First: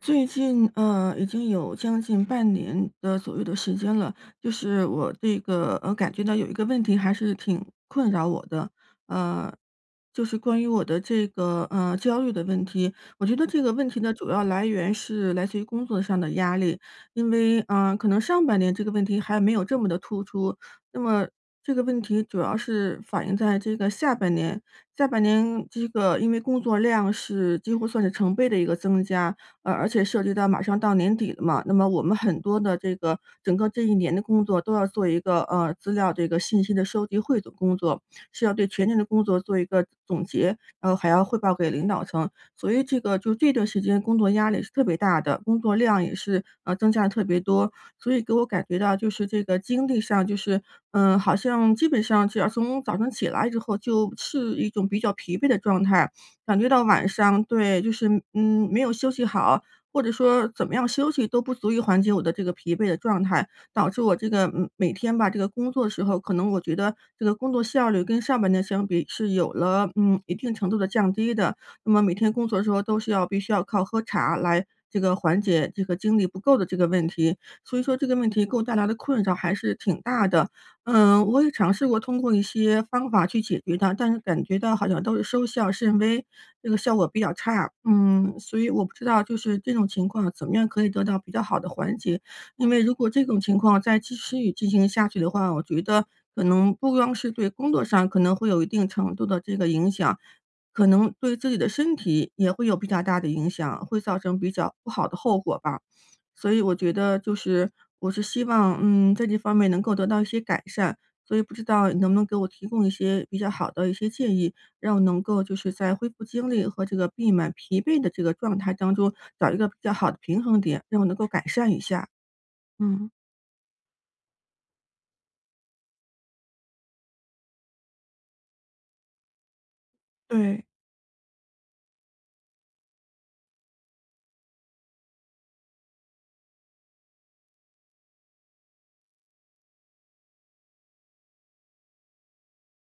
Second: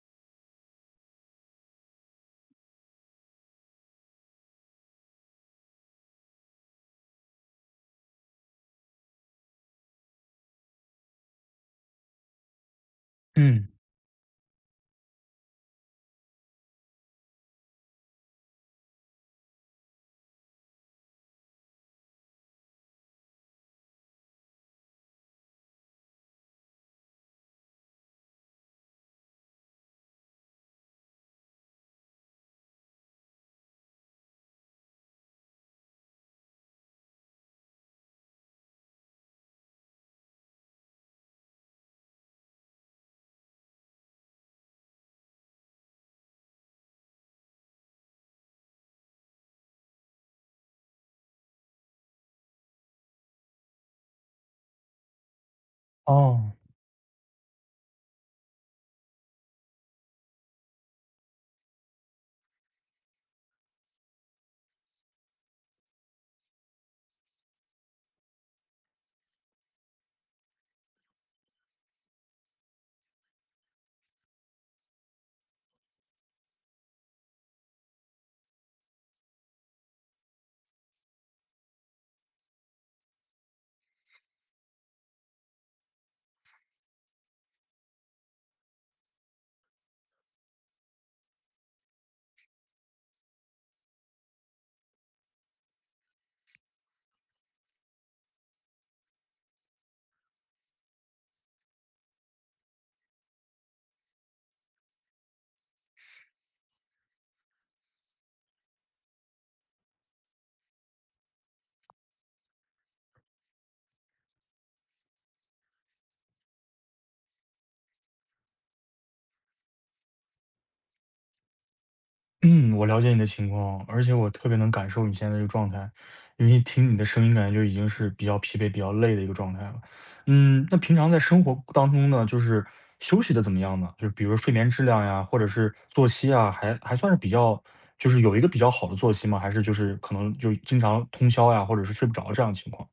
最近，已经有将近半年的左右的时间了，就是我这个，感觉到有一个问题还是挺困扰我的，呃，就是关于我的这个，焦虑的问题。我觉得这嗯，个问题的主要来源是来自于工作上的压力，因为，可能上半年这个问题还没有这么的突出，那么这个问题主要是反映在这个下半年，下半年这个因为工作量是几乎算是成倍的一个增加，而且涉及到马上到年底了嘛，那么我们很多的这个整个这一年的工作都要做一个资料这个信息的收集汇总工作，是要对全年的工作做一个总结，然后还要汇报给领导层，所以这个就这段时间工作压力是特别大的，工作量也是增加的特别多，所以给我感觉到就是这个精力上就是好像基本上只要从早晨起来之后就是一种比较疲惫的状态，哦，感觉到晚上对，就是没有休息好，或者说怎么样休息都不足以缓解我的这个疲惫的状态，导致我这个每天吧，这个工作的时候，可能我觉得这个工作效率跟上半年相比是有了一定程度的降低的。那么每天工作的时候都是要必须要靠喝茶来这个缓解这个精力不够的这个问题，所以说这个问题给我带来的困扰还是挺大的。我也尝试过通过一些方法去解决它，但是感觉到好像都是收效甚微，这个效果比较差。嗯，所以我不知道就是这种情况怎么样可以得到比较好的缓解，因为如果这种情况再继续进行下去的话，我觉得可能不光是对工作上可能会有一定程度的这个影响，可能对自己的身体也会有比较大的影响，会造成比较不好的后果吧。所以我觉得就是我是希望，在这方面能够得到一些改善，所以不知道你能不能给我提供一些比较好的一些建议，让我能够就是在恢复精力和这个避免疲惫的这个状态当中，找一个比较好的平衡点，让我能够改善一下。嗯，我了嗯，解你的情况，而且我特别能感受你现在这个状态，因为听你的声音感觉就已经是比较疲惫、比较累的一个状态了。对。嗯，那平常在生活当中呢，就是休息的怎么样呢？就是比如睡眠质量呀，或者是作息啊，还算是比较，就是有一个比较好的作息吗？还是就是可能就经常通宵呀，或者是睡不着这样的情况？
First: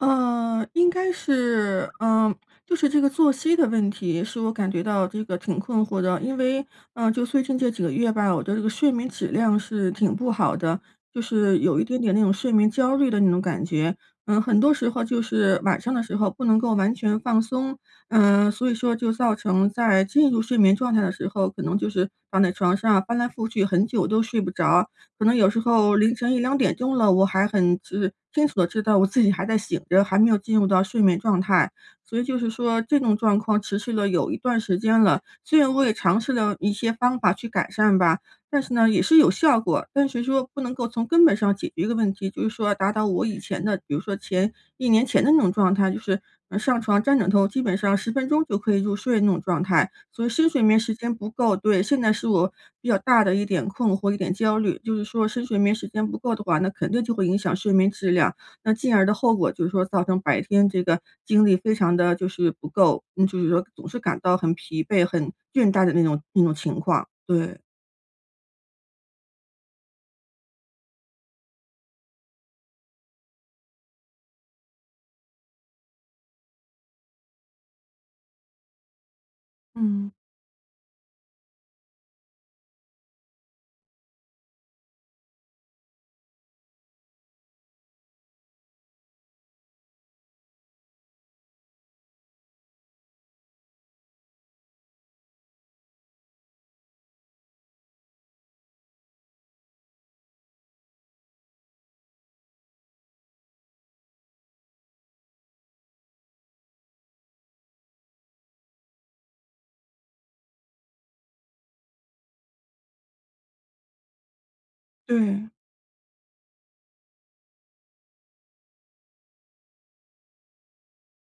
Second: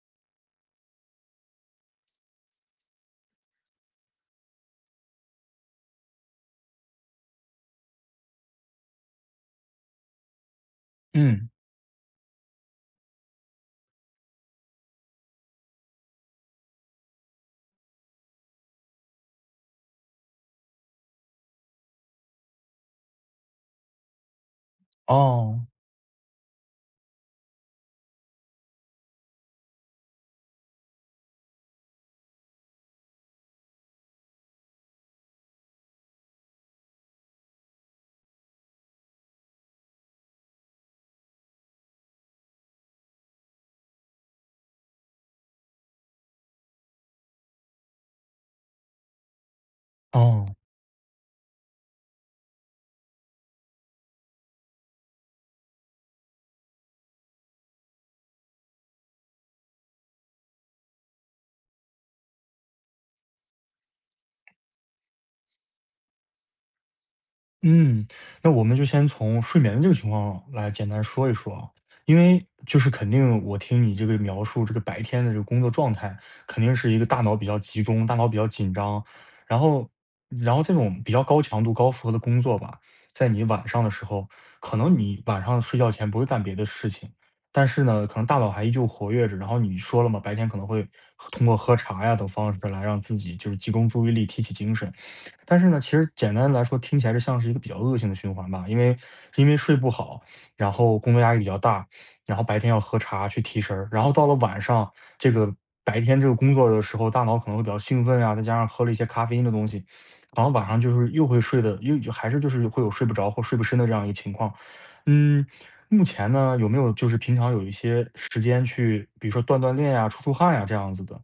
应该是，就是这个作息的问题，是我感觉到这个挺困惑的。因为，就最近这几个月吧，我的这个睡眠质量是挺不好的，就嗯，是有一点点那种睡眠焦虑的那种感觉。很多时候就是晚上的时候不能够完全放松，所以说就造成在进入睡眠状态的时候，可能就是躺在床上翻来覆去很久都睡不着，可能有时哦，候凌晨一两点钟了，我还很知清楚的知道我自己还在醒着，还没有进入到睡眠状态。所以就是说这种状况持续了有一段时间了，虽然我也尝试了一些方法去改善吧，但是呢，也是有效果，但是说不能够从根本上解决一个问题，就是说达到我以前的，比如说前一年前的那种状态，就是上床沾枕头，基本上十分钟就可以入睡那种状态，所以深哦。睡眠时间不够。对，现在是我比较大的一点困惑、一点焦虑，就是说深睡眠时间不够的话，那肯定就会影响睡眠质量，那进而的后果就是说造成白天这个精力非常的就是不够，就是说总是感到很疲惫、很倦怠的那种情况，对。嗯，那我们就先从睡眠的这个情况来简单说一说啊，因为就是肯定我听你这个描述，这个白天的这个工作状态，肯定是一个大脑比较集中，大脑比较紧张，然后嗯。然后这种比较高强度、高负荷的工作吧，在你晚上的时候，可能你晚上睡觉前不会干别的事情，但是呢，可能大脑还依旧活跃着，然后你说了嘛，白天可能会通过喝茶呀等方式来让自己就是集中注意力、提起精神。但是呢，其实简单来说，听起来就像是一个比较恶性的循环吧，因为睡不好，然后工作压力比较大，然后白天要喝茶去提神儿，然后到了晚上，这个白天这个工作的时候，大脑可能会比较兴奋啊，再加上喝了一些咖啡因的东西，然后晚上就是又会睡的，又就还是就是会有睡不着或睡不深的这样一个情况。嗯，对，目前呢，有没有就是平常有一些时间去，比如说锻锻炼呀、出出汗呀这样子的？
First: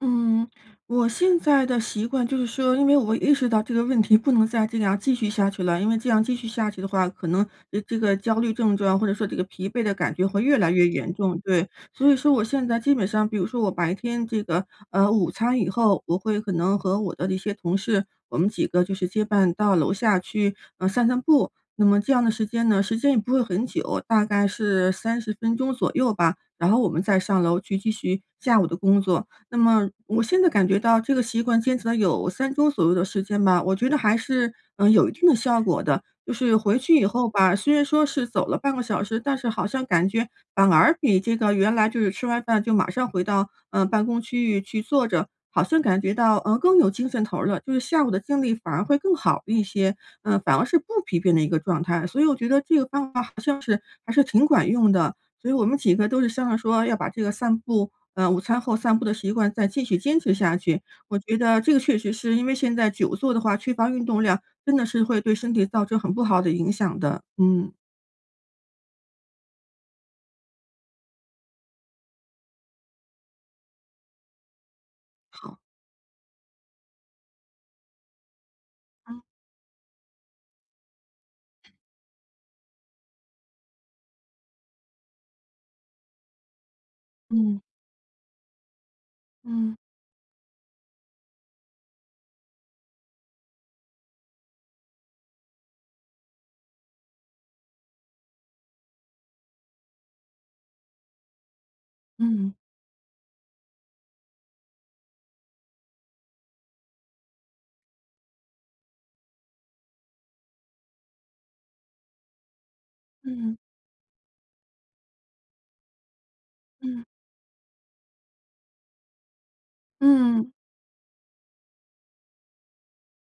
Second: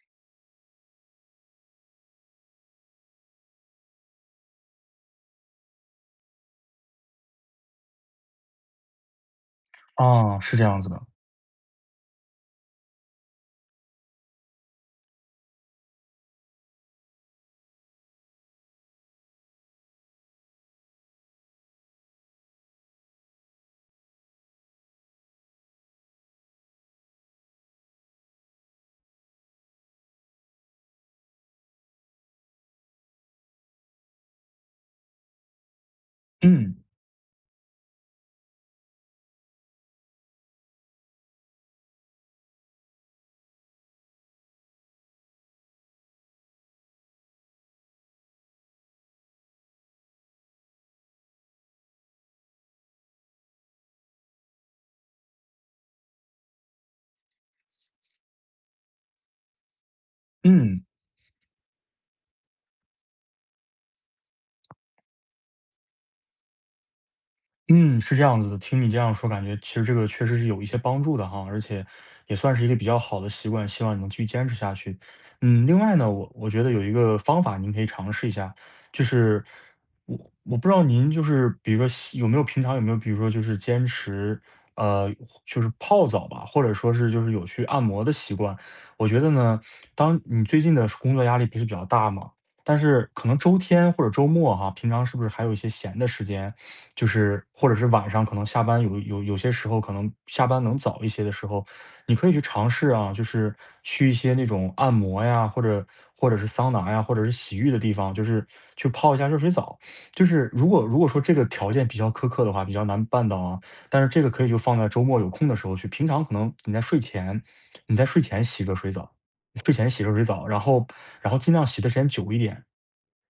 嗯，我现在的习惯就是说，因为我意识到这个问题不能再这样继续下去了，因为这样继续下去的话，可能这个焦虑症状或者说这个疲惫的感觉啊，会越是这来样越子的，严重。对，所以说我现在基本上，比如说我白天这个午餐以后，我会可能和我的一些同事，我们几个就是结伴到楼下去散散步。那么这样的时间呢，时间也不会很久，大概是30分钟左右吧。然后我们再上楼去继续下午的工作。那么我现在感觉到这个习惯坚持了有3周左右的时间吧，我觉得还是，有一定的效果的。就是回嗯去以后吧，虽然说是走了半个小时，但是好像感觉反而比这个原来就是吃完饭就马上回到，办公区域去坐着，好像感觉到，更有精神头儿了，就是下午的精力反而会更好一些，反而是不疲倦的一个状态。所以我觉得这个方法好像是还是挺管用的，所以我们几个都是商量说要把这个散步午餐后散步的习惯再继续坚持下去，嗯。我觉得这个确实是因为现在久坐的话，缺乏运动量，真的是会对身体造成很不好的影响的。嗯，嗯，是这样子的。听你这样说，感觉其实这个确实是有一些帮助的哈，而且也算是一个比较好的习惯，希望你能继续坚持下去。好。嗯，另外呢，我觉得有一个方法您可以尝试一下，就是我我不知道您就是比如说喜有没有平常有没有比如说就是坚持呃就是泡澡吧，或者说是就是有嗯去按摩的习惯。我觉得呢，嗯当你最近的工作压力不是比较大嘛，但是可能周天或者周末哈，平常是不是还有一些闲的时间？就是或者是晚上可能下班有些时候可能下班能早一些的时候，你可以去嗯尝试啊，就是去一些那种按摩呀，或者是桑拿呀，或者是洗浴的地方，就是去泡一下热水澡。就是如果说这个条件比较苛刻的话，比较难办到嗯啊，但是这个可以就放在周末有空的时候去，平常可能你在嗯睡嗯前洗热水澡。睡前洗热水澡，嗯，然后尽量洗的时间久一点，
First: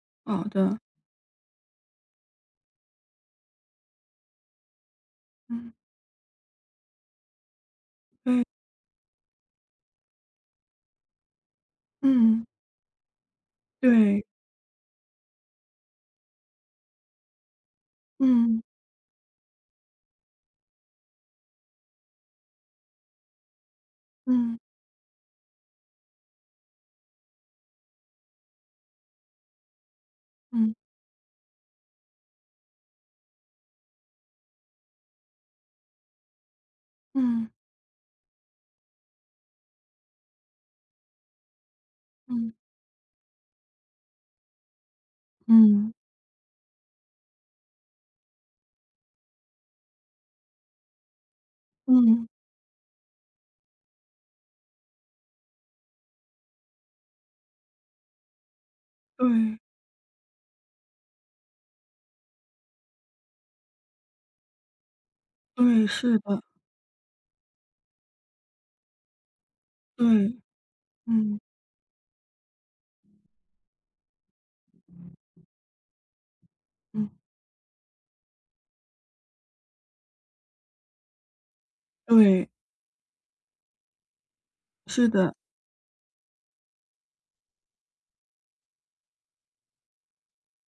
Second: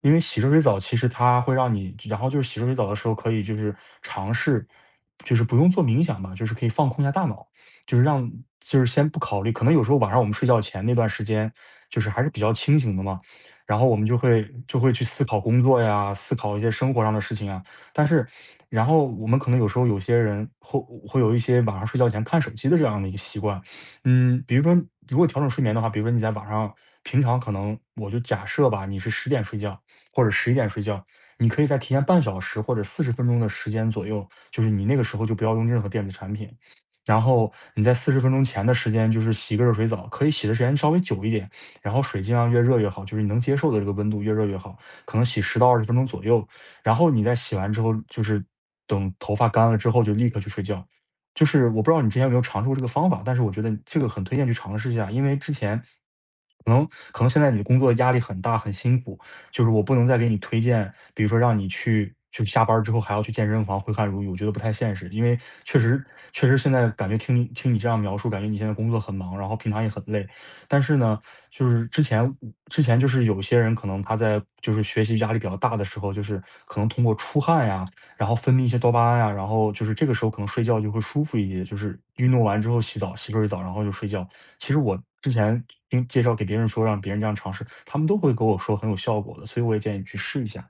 因为洗好热水的。澡其实它会让你然后就是洗热水澡的时候可以就是尝试，就是不用嗯做冥想吧，就是可以放空一下大脑，就是让就是先不考虑可能有时候晚上我们睡觉前那段时间，就是还是比嗯，较清醒的嘛，然后我们就对，会就会去思考工作呀，思考一些生活上的事情啊。但是嗯然后我们可能有时候有些人会有一些晚上睡觉前看手机的这样的一个习惯。嗯，比嗯如说如果调整睡眠的话，比如说你在晚上平常可能我就假设吧，你是10点睡觉，或者11点嗯睡觉，你可以在提前半小时或者四十分钟的时间左右，就是你那个时候就不要用任何电子产品。然嗯后你在四十分钟前的时间就是洗个热水澡，可以洗的时间稍微久一点，然后水尽量嗯越热越好，就是你能接受的这个温度越热越好，可能洗十到二十嗯分钟左右。然后你在洗完之后，就是等头发干了之后就立刻去睡觉。就是我不知道你之前嗯，有没有尝试过这个方法，但是我觉得这个很推荐去尝试一下，因为之前可能可能现在你工作压力很大，很辛苦，对就是我不能再给你推荐，比如说让你去就下班儿之后还要去健身房挥汗如雨，我觉得不太现实。因为确对，实是的，确实现在感觉听你这样描述，感觉你现在工作很忙，然后平常也很对，累。但是呢，嗯就是之前就是有些人可能他在就是学习压力比较大的时候，就是可能通嗯，过出汗呀，然后分泌一些多巴胺啊，然后就是这个时候可能睡觉就会舒服一些，就是运动对，完之后洗澡，洗个水澡，然后就睡觉。其实我是之的。前听介绍给别人说让别人这样尝试，他们都会跟我说很有效果的，所以我也建议你去试一下。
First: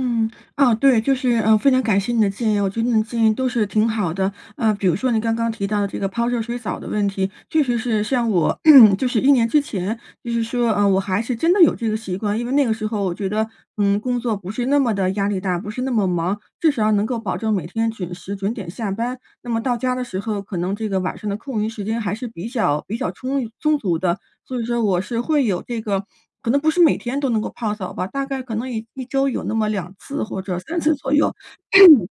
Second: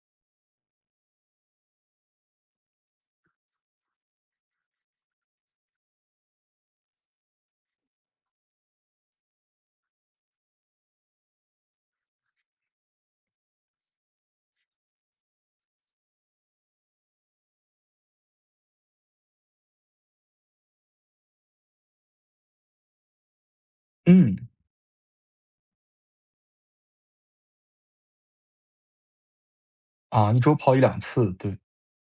嗯，啊，对，就是，非常感谢你的建议，我觉得你的建议都是挺好的。比如说你刚刚提到的这个泡热水澡的问题，确实是像我 就是一年之前，就是说，我还是真的有这个习惯。因为那个时候我觉得，工作不是那么的压力大，不是那么忙，至少能够保证每天准时准点下班。那么到家的时候，可能这个晚上的空余时间还是比较充裕充足的，嗯，所以说我是会有这个可能不是每天都能够泡澡吧，大概可能一周有那么两次啊一或周者跑三一次两左次，右，对，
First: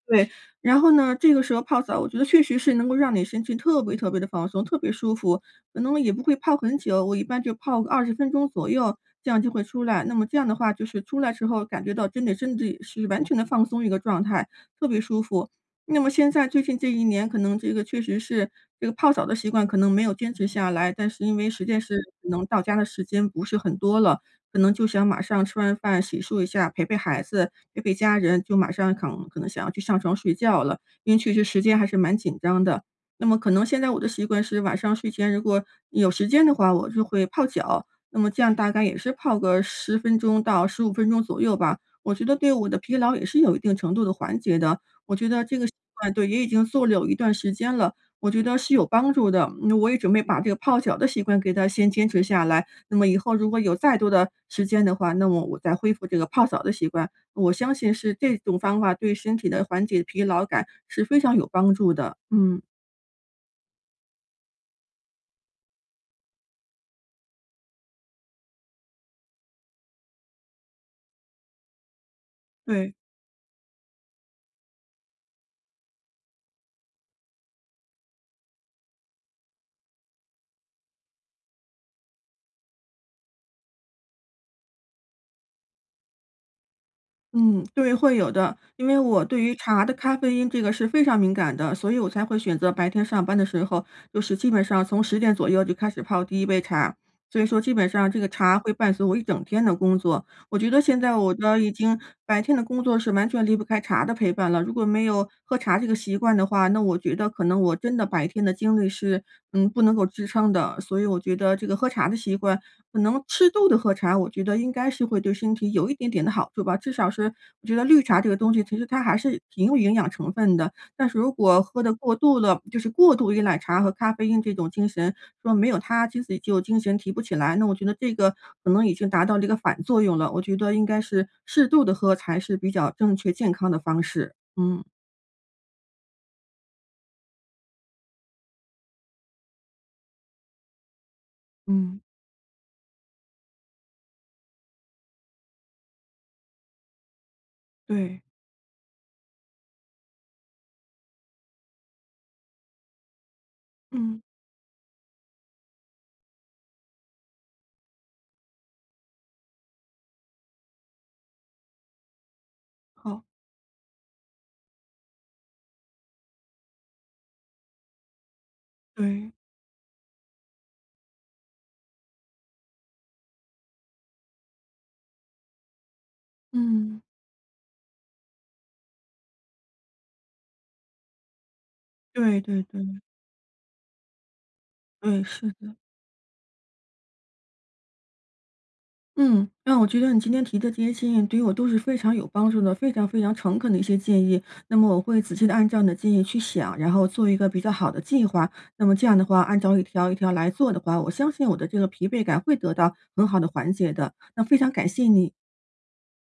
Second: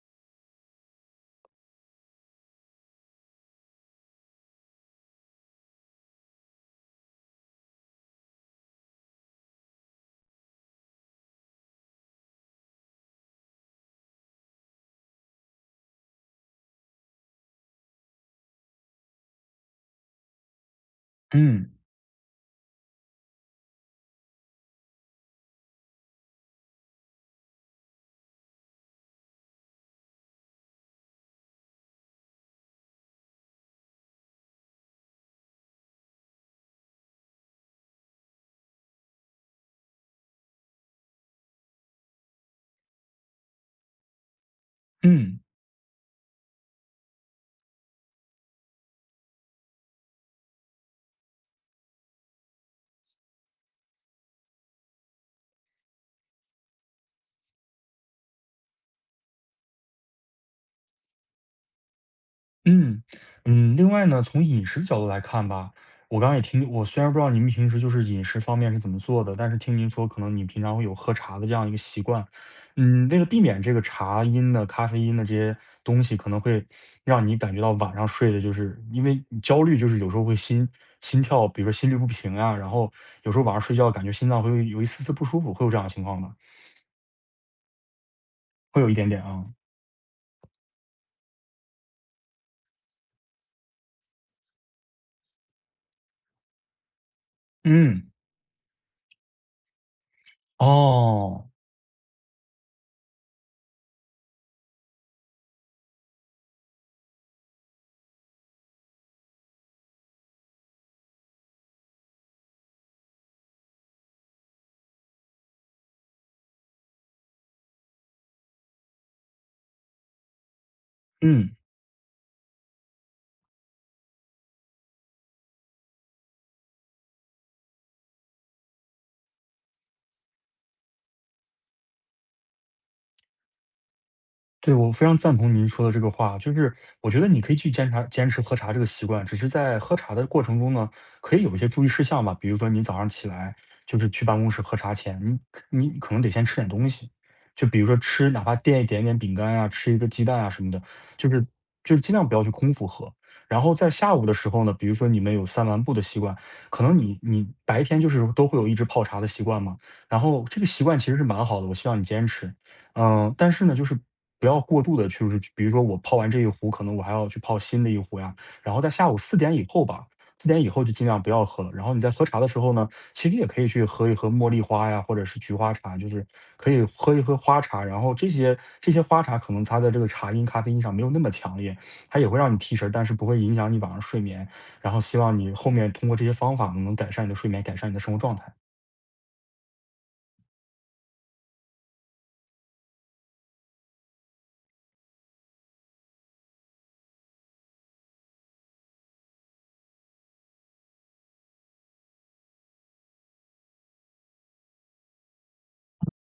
对，然后呢，这个时候泡澡，我觉得确实是能够让你身心特别特别的放松，特别舒服，可能也不会泡很久，我一般就泡个20分钟左右，这样就会出来。那么这样的话，就是出来之后感觉到真的身体是完全的放松一个状态，特别舒服。那么现在最近这一年，可能这个确实是这个泡澡的习惯可能没有坚持下来，但是因为实嗯，在是可能到家的时间不是很多了，可能就想马上吃完饭洗漱一下，陪陪孩子、陪陪家人，就马上可能想要去上床睡觉了，因为确实时间还是蛮紧张的。那么可能现在我的习惯是晚上睡前如果有时间的话，我就会泡脚，那么这样大概也是泡个10分钟到15分钟左右吧，我觉得对我的疲劳也是有一定程度的缓解的。我觉嗯。得这个习惯对，也已经做了有一段时间了，我觉得是有帮助的，那我也准备把这个泡脚的习惯给它先坚持下来，那么以后如果有再多的时间的话，那么我再恢复这个泡澡的习惯，我相信是这种方法对身体的缓解疲劳感是非常有帮助的。嗯，嗯，嗯，另外呢，从饮食角度来看吧，我刚刚也听我虽然不知道您平时就是饮食方面是怎么做的，但是听您说可能你平常会有喝茶的这样一个习惯。对，嗯，为了避免这个茶因的、咖啡因的这些东西可能会让你感觉到晚上睡的就是因为你焦虑，就是有时候会心心跳，比如说心律不平啊，然后有时候晚上睡觉感觉心脏会有一丝丝不舒服，会有这样的情况吗？嗯，对，会有的。会因有一为点点我对啊。于茶的咖啡因这个是非常敏感的，所以我才会选择白天上班的时候，就是基本上从10点左右就开始泡第一杯茶。所以说基本上嗯，这个茶会伴随我一整天的工作，我觉得现在我哦，的已经白天的工作是完全离不开茶的陪伴了，如果没有喝茶这个习惯的话，那我觉得可能我真的白天的精力是，不能够支撑的。所以我觉得这个喝茶的习惯，可能适度的喝茶，我觉得应该是会对身体有一点点的好处吧。至少是我觉得绿茶这个东西，其实它还是挺有营养成分的，但是如嗯。果喝的过度了，就是过度依赖茶和咖啡因这种精神，说没有它其实就精神提不起来，那我觉得这个可能已经达到了一个反作用了。我觉得应该是适度的喝才是比较正确健康的方式。对，嗯。我非常赞同您说的这个话，就是我觉得你可以去坚持喝茶这个习惯，只是在喝茶的过程中呢，可以有一些注意嗯，事项吧，比如说你早上起来就是去办公室喝茶前，你可能得先吃点东西，就比如说对，吃哪怕垫一点点饼干啊，吃一个鸡蛋啊什么的，就是就是尽量不要去空腹喝。然后在下嗯，午的时候呢，比如说你们有散完步的习惯，可能你白天就是都会有一直泡茶的习惯嘛，然后这个习惯其实是蛮好的，我希望你坚持。好。嗯，但是呢，就是不要过度的，就是比如说我泡完这一壶，可能我还要去泡新的一壶呀，然后在下午对，四点以后吧四点以后就尽量不要喝了。然后你在喝茶的时候呢，其实也可以去喝一喝茉莉花呀，或者是菊花茶，就是可以嗯。喝一喝花茶。然后这些花茶可能它在这个茶因、咖啡因上没有那么强烈，它也会对让你对提对，神儿，但是不会影响你晚上睡眠。然后希对，望是你后的。面通过这些方法能改善你的睡眠，改善你的生活状态。嗯，那我觉得你今天提的这些建议对于我都是非常有帮助的，非常非常诚恳的一些建议。那么我会仔细的按照你的建议去想，然后做一个比较好的计划。那么这样的话，按照一条一条来做的话，我相信我的这个疲惫感会得到很好的缓解的。那非常感谢你。